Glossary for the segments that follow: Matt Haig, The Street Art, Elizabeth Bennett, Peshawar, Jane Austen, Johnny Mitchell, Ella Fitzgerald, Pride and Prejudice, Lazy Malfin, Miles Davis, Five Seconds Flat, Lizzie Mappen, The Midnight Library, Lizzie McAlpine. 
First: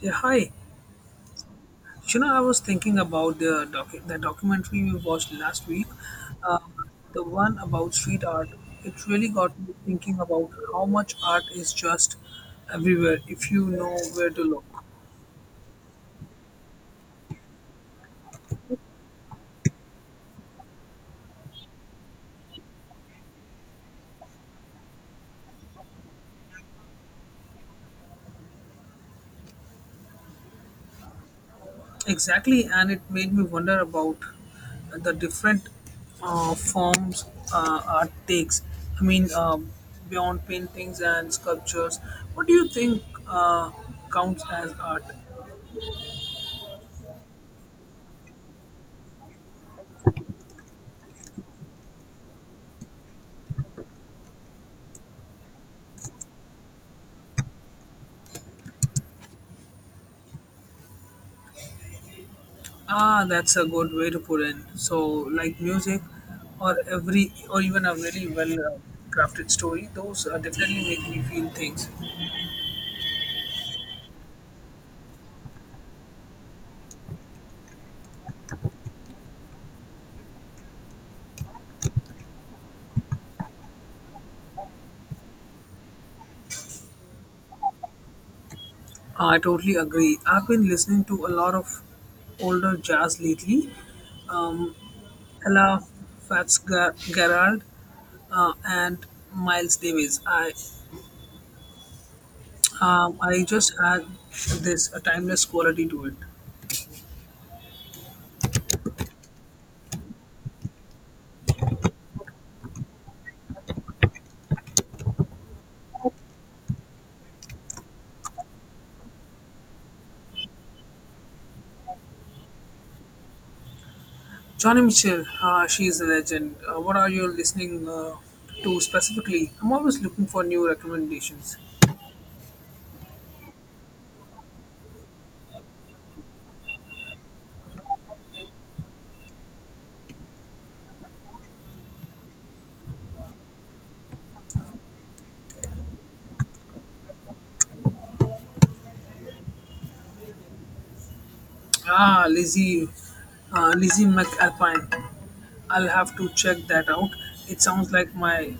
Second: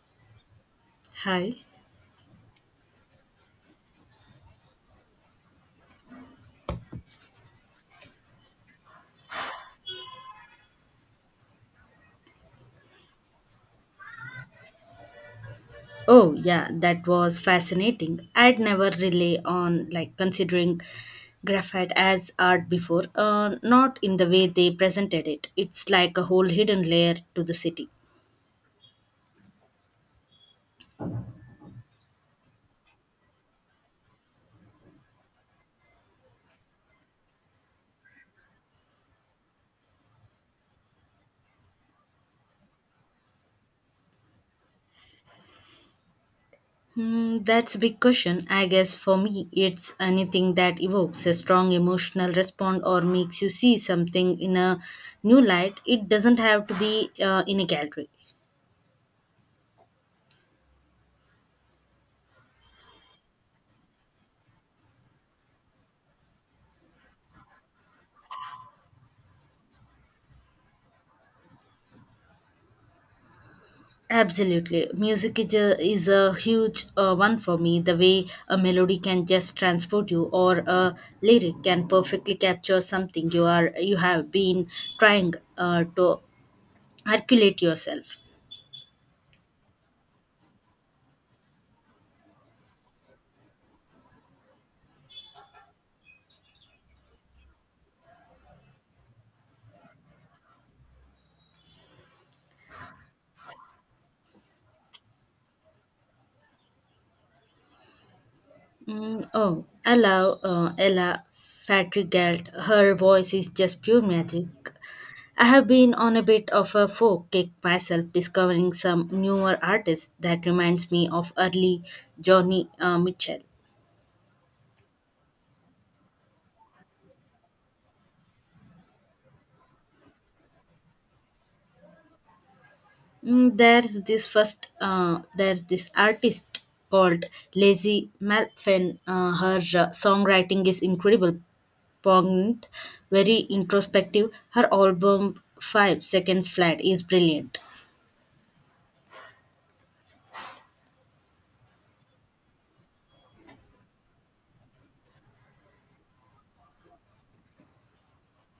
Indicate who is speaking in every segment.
Speaker 1: Yeah, hi.
Speaker 2: Hi.
Speaker 1: You know, I was thinking about the documentary we watched last week, uh, the one about street art. It really got me thinking about how much art is just everywhere if you know where to look.
Speaker 2: Oh, yeah, that was fascinating. I'd never really on like considering graphite as art before, not in the way they presented it. It's like a whole hidden layer to the city.
Speaker 1: Exactly, and it made me wonder about the different forms art takes. I mean, beyond paintings and sculptures, what do you think counts as art?
Speaker 2: That's a big question. I guess for me, it's anything that evokes a strong emotional response or makes you see something in a new light. It doesn't have to be in a gallery.
Speaker 1: Ah, that's a good way to put it. So, like music, or even a really well crafted story, those definitely make me feel things.
Speaker 2: Absolutely. Music is a huge one for me. The way a melody can just transport you or a lyric can perfectly capture something you have been trying to articulate yourself.
Speaker 1: I totally agree. I've been listening to a lot of older jazz lately. Ella Fitzgerald and Miles Davis. I just had this a timeless quality to it.
Speaker 2: Oh, Ella Fitzgerald. Her voice is just pure magic. I have been on a bit of a folk kick myself, discovering some newer artists that reminds me of early Johnny Mitchell.
Speaker 1: Johnny Mitchell, she is a legend. What are you listening to specifically? I'm always looking for new recommendations.
Speaker 2: There's this artist called Lazy Malfin. Her songwriting is incredible, poignant, very introspective. Her album Five Seconds Flat is brilliant.
Speaker 1: Ah, Lizzie McAlpine. I'll have to check that out. It sounds like my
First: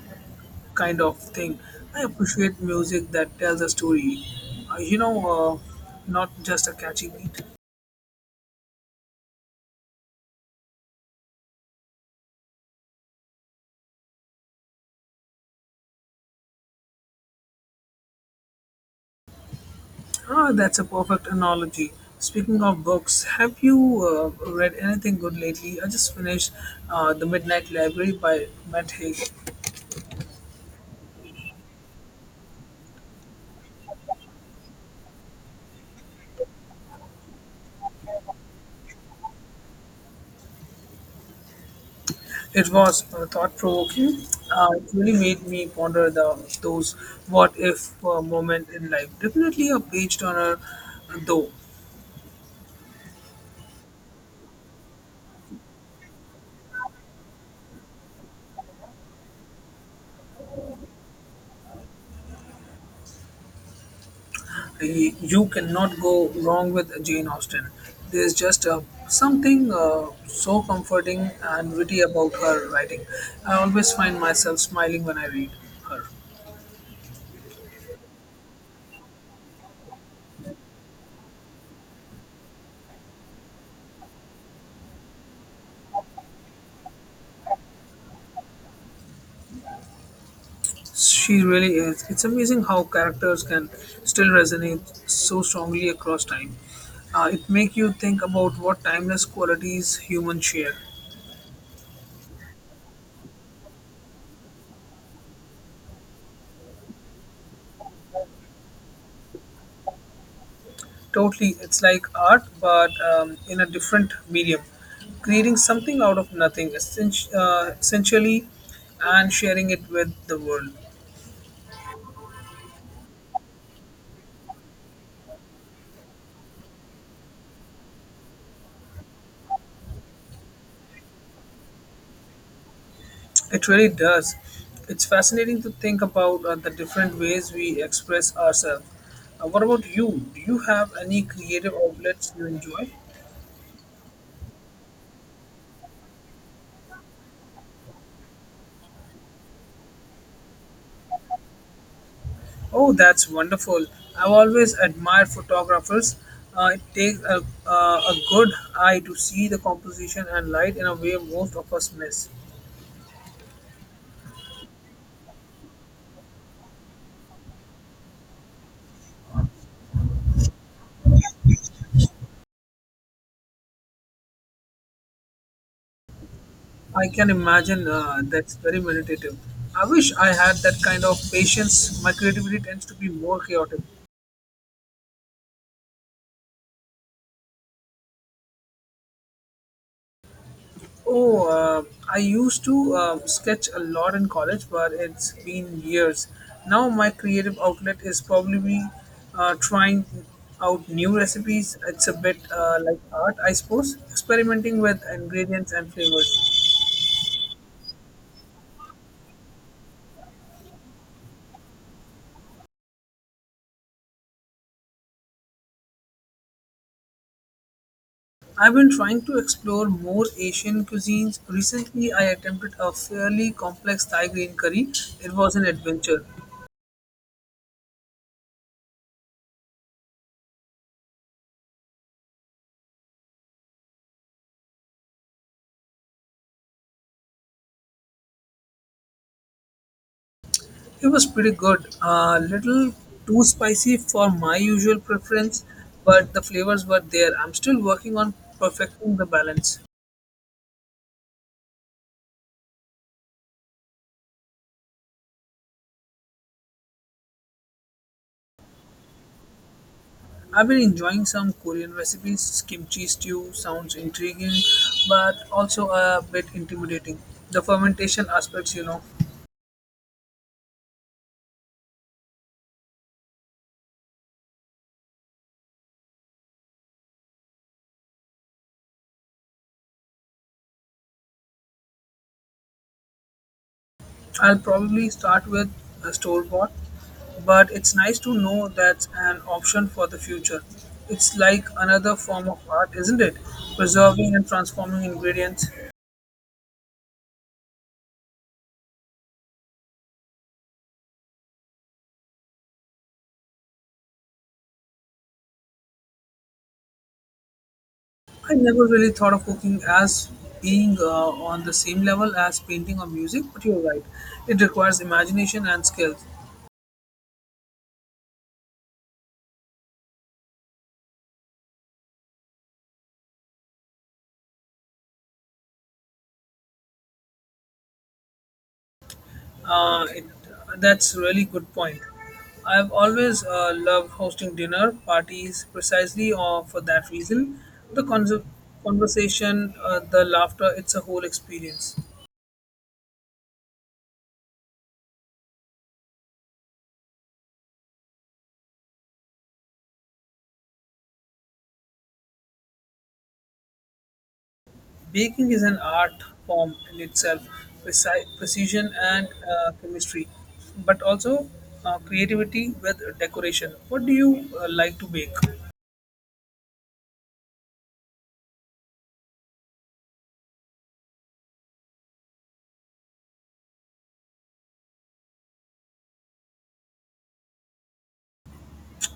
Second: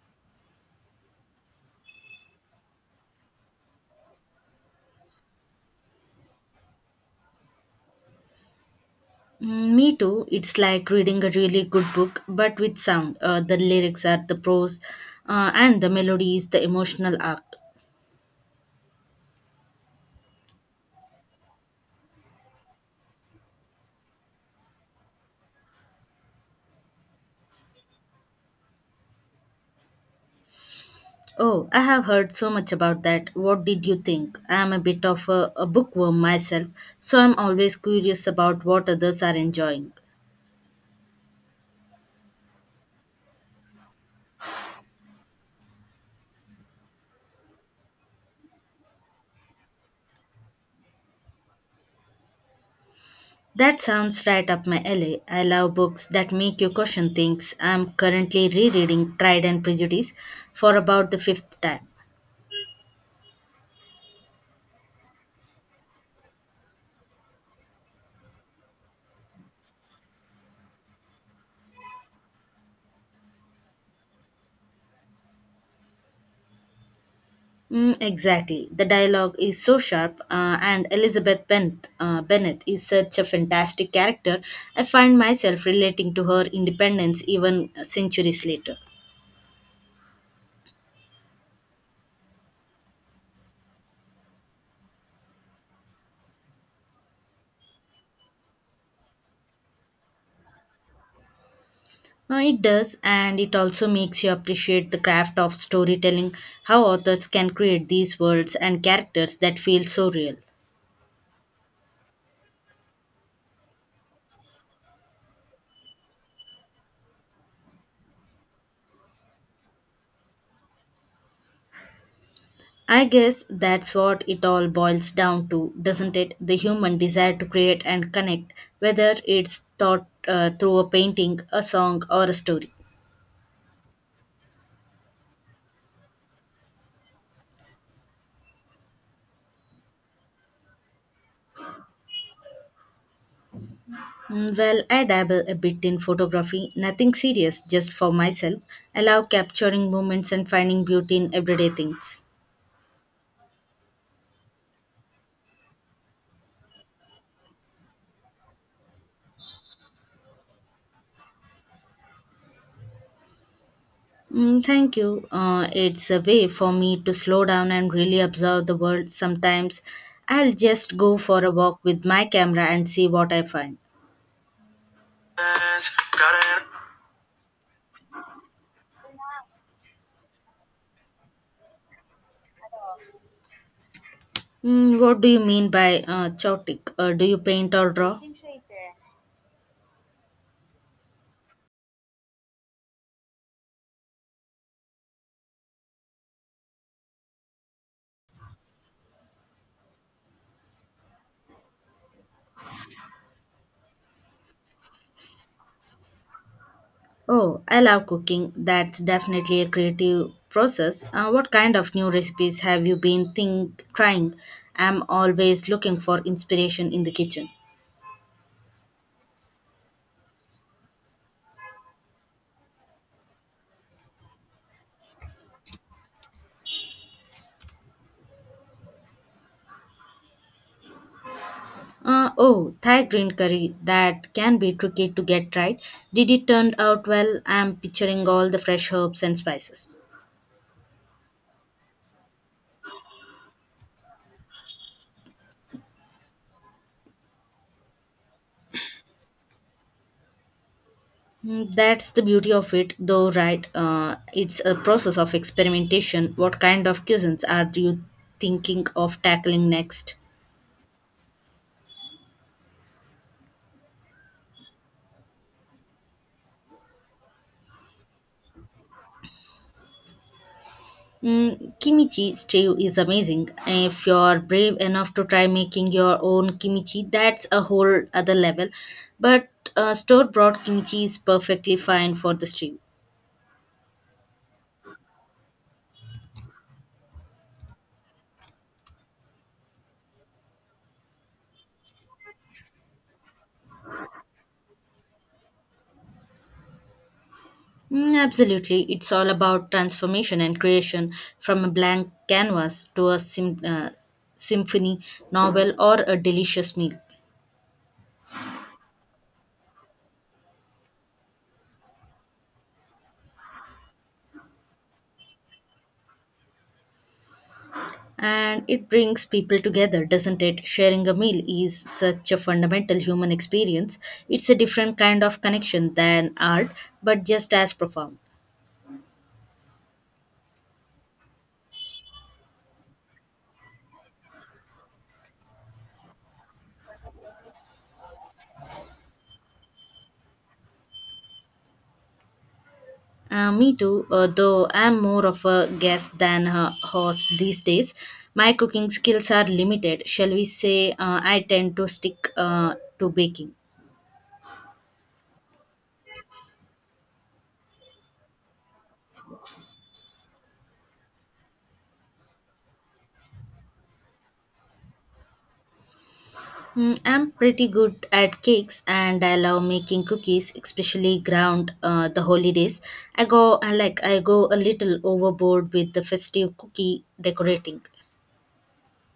Speaker 1: kind of thing. I appreciate music that tells a story. Uh, you know, uh, Not just a catchy beat.
Speaker 2: Me too. It's like reading a really good book, but with sound. The lyrics are the prose, and the melody is the emotional arc.
Speaker 1: Ah, that's a perfect analogy. Speaking of books, have you read anything good lately? I just finished The Midnight Library by Matt Haig.
Speaker 2: Oh, I have heard so much about that. What did you think? I am a bit of a bookworm myself, so I'm always curious about what others are enjoying.
Speaker 1: It was thought-provoking. It really made me ponder the those what-if moment in life. Definitely a page-turner, though.
Speaker 2: That sounds right up my alley. I love books that make you question things. I'm currently rereading Pride and Prejudice for about the fifth time.
Speaker 1: You cannot go wrong with Jane Austen. There's just something so comforting and witty about her writing. I always find myself smiling when I read her.
Speaker 2: Exactly. The dialogue is so sharp, and Elizabeth Bennett is such a fantastic character. I find myself relating to her independence even centuries later.
Speaker 1: She really is. It's amazing how characters can still resonate so strongly across time. It makes you think about what timeless qualities humans share.
Speaker 2: It does, and it also makes you appreciate the craft of storytelling, how authors can create these worlds and characters that feel so real.
Speaker 1: Totally, it's like art, but in a different medium, creating something out of nothing, essentially, and sharing it with the world.
Speaker 2: I guess that's what it all boils down to, doesn't it? The human desire to create and connect, whether it's thought through a painting, a song, or a story.
Speaker 1: It really does. It's fascinating to think about the different ways we express ourselves. What about you? Do you have any creative outlets you enjoy?
Speaker 2: Mm, well, I dabble a bit in photography, nothing serious, just for myself. I love capturing moments and finding beauty in everyday things.
Speaker 1: Oh, that's wonderful. I've always admired photographers. It takes a good eye to see the composition and light in a way most of us miss.
Speaker 2: Thank you. It's a way for me to slow down and really observe the world. Sometimes I'll just go for a walk with my camera and see what I find.
Speaker 1: I can imagine that's very meditative. I wish I had that kind of patience. My creativity tends to be more chaotic.
Speaker 2: What do you mean by chaotic? Do you paint or draw?
Speaker 1: Oh, I used to sketch a lot in college, but it's been years. Now my creative outlet is probably trying out new recipes. It's a bit like art, I suppose, experimenting with ingredients and flavors.
Speaker 2: Oh, I love cooking. That's definitely a creative process. What kind of new recipes have you been think trying? I'm always looking for inspiration in the kitchen.
Speaker 1: I've been trying to explore more Asian cuisines. Recently, I attempted a fairly complex Thai green curry. It was an adventure.
Speaker 2: Oh, Thai green curry. That can be tricky to get right. Did it turn out well? I'm picturing all the fresh herbs and spices.
Speaker 1: It was pretty good. A little too spicy for my usual preference, but the flavors were there. I'm still working on perfecting the balance.
Speaker 2: Mm, that's the beauty of it, though, right? It's a process of experimentation. What kind of cuisines are you thinking of tackling next?
Speaker 1: I've been enjoying some Korean recipes. Kimchi stew sounds intriguing, but also a bit intimidating. The fermentation aspects, you know.
Speaker 2: Kimchi stew is amazing. If you're brave enough to try making your own kimchi, that's a whole other level. But store bought kimchi is perfectly fine for the stew.
Speaker 1: I'll probably start with a store bought, but it's nice to know that's an option for the future. It's like another form of art, isn't it? Preserving and transforming ingredients.
Speaker 2: Absolutely. It's all about transformation and creation from a blank canvas to a symphony, novel, or a delicious meal.
Speaker 1: I never really thought of cooking as being on the same level as painting or music, but you're right. It requires imagination and skills.
Speaker 2: And it brings people together, doesn't it? Sharing a meal is such a fundamental human experience. It's a different kind of connection than art, but just as profound.
Speaker 1: Uh, it, that's really good point. I've always loved hosting dinner parties precisely for that reason. The conversation, the laughter, it's a whole experience.
Speaker 2: Me too, though I'm more of a guest than a host these days. My cooking skills are limited, shall we say. I tend to stick to baking.
Speaker 1: Baking is an art form in itself, precision and chemistry, but also creativity with decoration. What do you like to bake?
Speaker 2: I'm pretty good at cakes and I love making cookies, especially ground the holidays. I go a little overboard with the festive cookie decorating.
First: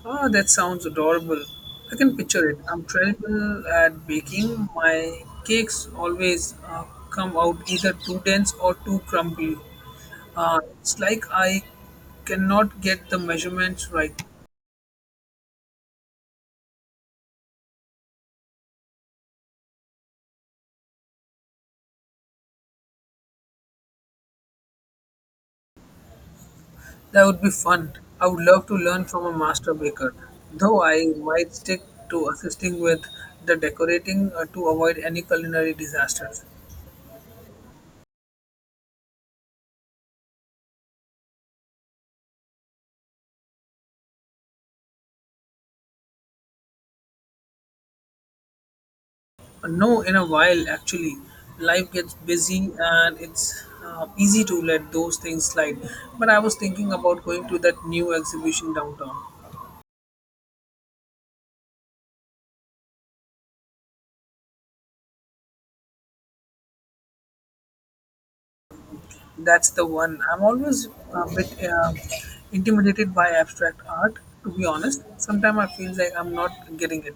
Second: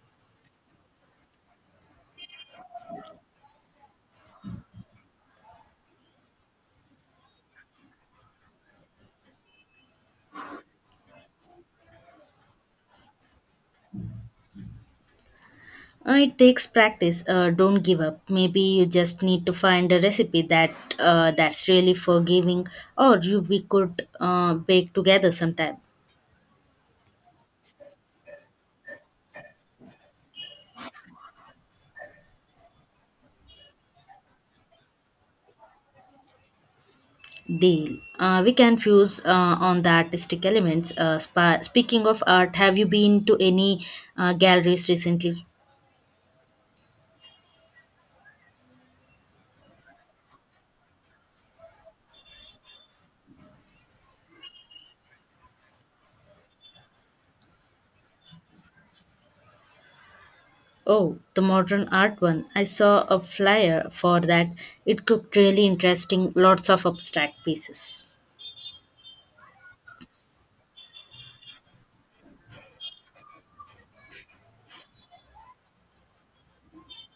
Speaker 1: Ah, that sounds adorable. I can picture it. I'm terrible at baking. My cakes always come out either too dense or too crumbly. It's like I cannot get the measurements right.
Speaker 2: It takes practice. Don't give up. Maybe you just need to find a recipe that's really forgiving, or you we could bake together sometime.
Speaker 1: That would be fun. I would love to learn from a master baker, though I might stick to assisting with the decorating to avoid any culinary disasters.
Speaker 2: Deal. We can fuse on the artistic elements. Speaking of art, have you been to any galleries recently?
Speaker 1: No, in a while, actually. Life gets busy and it's easy to let those things slide. But I was thinking about going to that new exhibition downtown.
Speaker 2: Oh, the modern art one. I saw a flyer for that. It looked really interesting. Lots of abstract pieces.
Speaker 1: That's the one. I'm always a bit intimidated by abstract art, to be honest. Sometimes I feel like I'm not getting it.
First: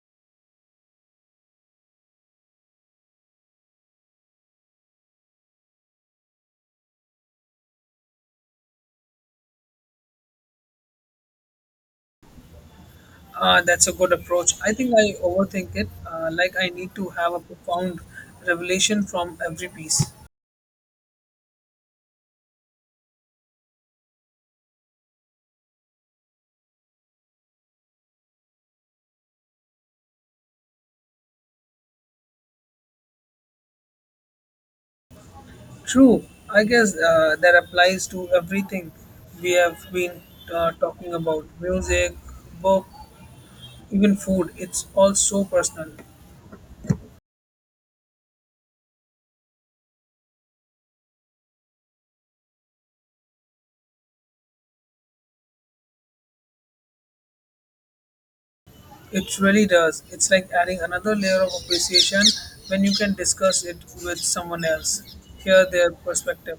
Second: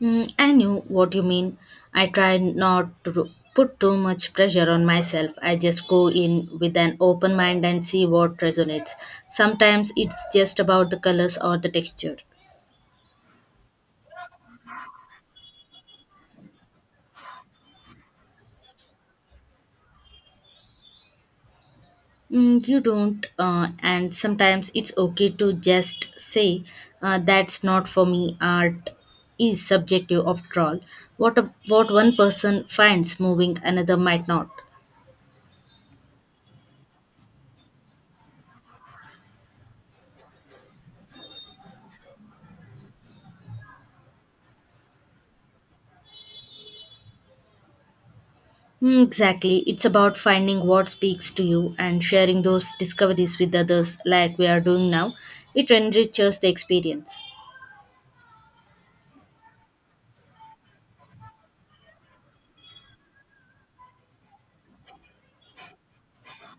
Speaker 2: I knew what you mean. I try not to put too much pressure on myself. I just go in with an open mind and see what resonates. Sometimes it's just about the colors or the texture.
Speaker 1: That's a good approach. I think I overthink it. Like I need to have a profound revelation from every piece.
Speaker 2: You don't, and sometimes it's okay to just say that's not for me. Art is subjective after all. What one person finds moving, another might not.
Speaker 1: True. I guess that applies to everything we have been talking about music, book, even food. It's all so personal.
Speaker 2: Hmm, exactly. It's about finding what speaks to you and sharing those discoveries with others, like we are doing now. It enriches the experience.
Speaker 1: It really does. It's like adding another layer of appreciation when you can discuss it with someone else, hear their perspective.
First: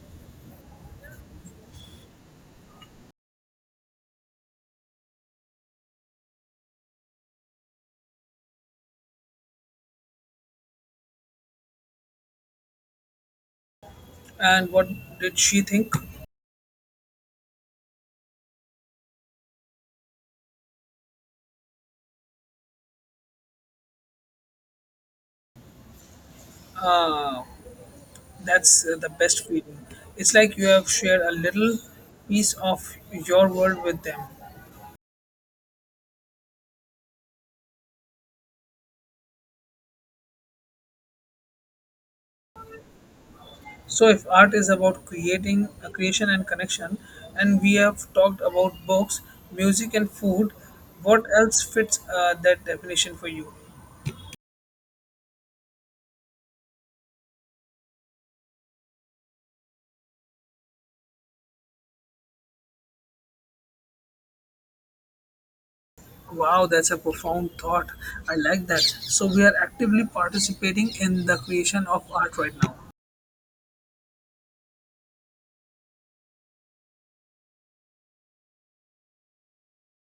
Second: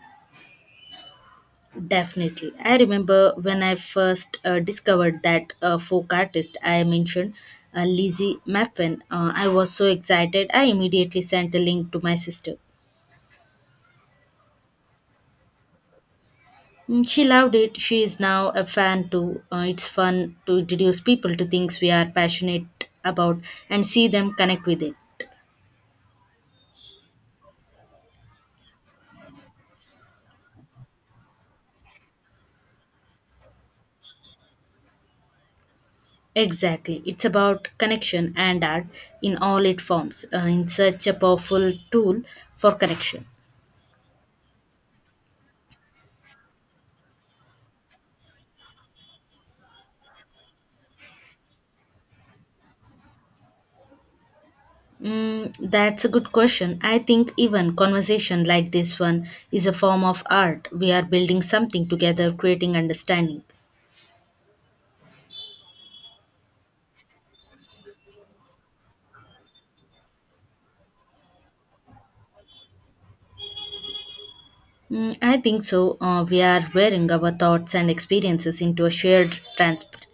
Speaker 2: Definitely. I remember when I first discovered that folk artist I mentioned, Lizzie Mappen. I was so excited. I immediately sent a link to my sister.
Speaker 1: And what did she think?
Speaker 2: Mm, she loved it. She is now a fan too. It's fun to introduce people to things we are passionate about and see them connect with it.
Speaker 1: Uh, That's the best feeling. It's like you have shared a little piece of your world with them.
Speaker 2: Exactly. It's about connection, and art in all its forms. In such a powerful tool for connection.
Speaker 1: So if art is about creating a creation and connection, and we have talked about books, music, and food, what else fits that definition for you?
Speaker 2: Mm, that's a good question. I think even conversation like this one is a form of art. We are building something together, creating understanding.
Speaker 1: Wow, that's a profound thought. I like that. So we are actively participating in the creation of art right now.
Speaker 2: I think so. We are wearing our thoughts and experiences into a shared transport.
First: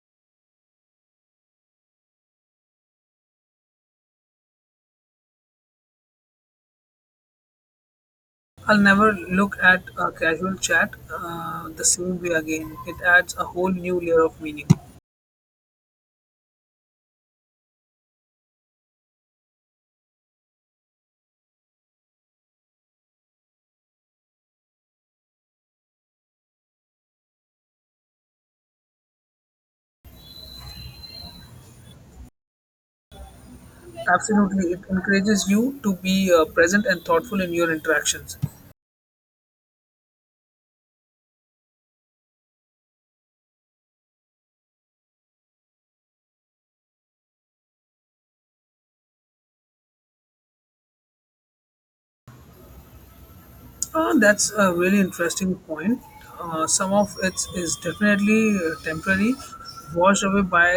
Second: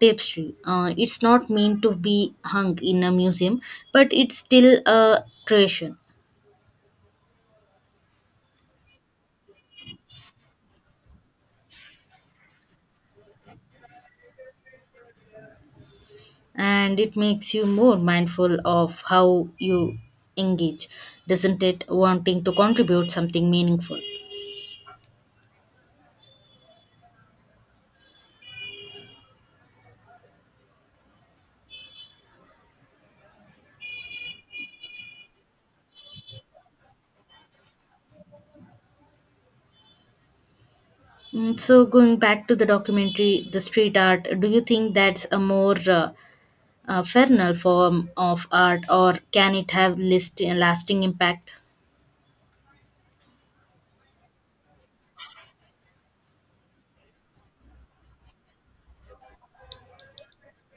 Speaker 2: Tapestry. It's not meant to be hung in a museum, but it's still a creation.
Speaker 1: I'll never look at a casual chat the same way again. It adds a whole new layer of meaning.
Speaker 2: And it makes you more mindful of how you engage, doesn't it? Wanting to contribute something meaningful.
Speaker 1: Absolutely, it encourages you to be present and thoughtful in your interactions.
Speaker 2: Mm, so, going back to the documentary, the street art, do you think that's a more fernal form of art, or can it have lasting impact?
Speaker 1: That's a really interesting point. Some of it is definitely temporary, washed away by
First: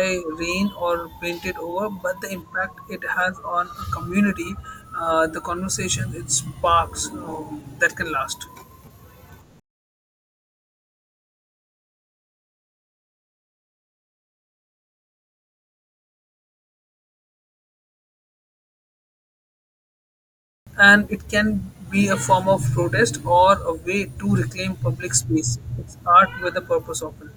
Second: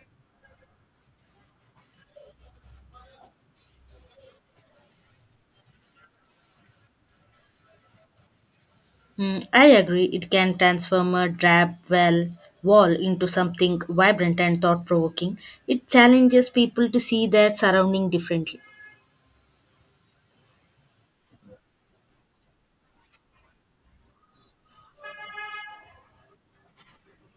Speaker 1: rain or painted over, but the impact it has on a community, the conversation it sparks, that can last.
Speaker 2: I agree, it can transform a drab well wall into something vibrant and thought provoking. It challenges people to see their surrounding differently.
Speaker 1: And it can be a form of protest or a way to reclaim public space. It's art with a purpose often.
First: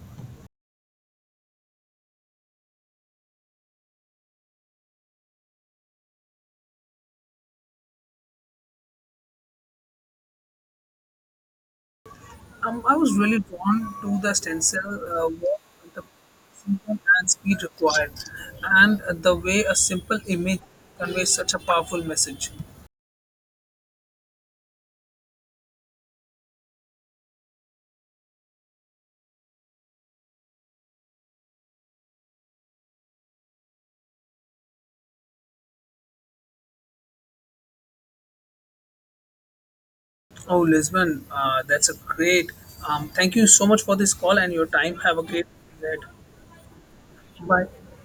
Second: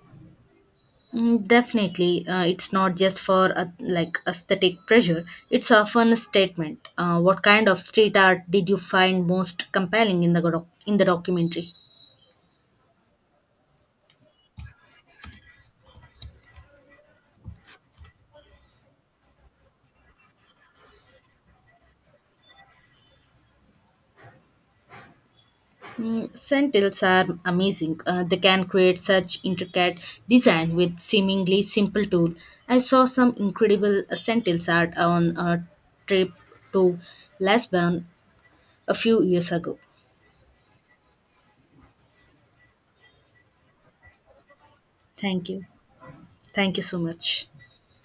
Speaker 2: Mm, definitely, it's not just for a like aesthetic pleasure. It's often a statement. What kind of street art did you find most compelling in the documentary?
Speaker 1: I was really drawn to the stencil work, the precision and speed required, and the way a simple image conveys such a powerful message.
Speaker 2: Sentinels are amazing. They can create such intricate design with seemingly simple tool. I saw some incredible sentinels art on a trip to Lisbon a few years ago.
Speaker 1: Oh, Lisbon, that's a great. Thank you so much for this call and your time. Have a great
Speaker 2: Thank you.
Speaker 1: day.
Speaker 2: Thank you so much.
Speaker 1: Bye.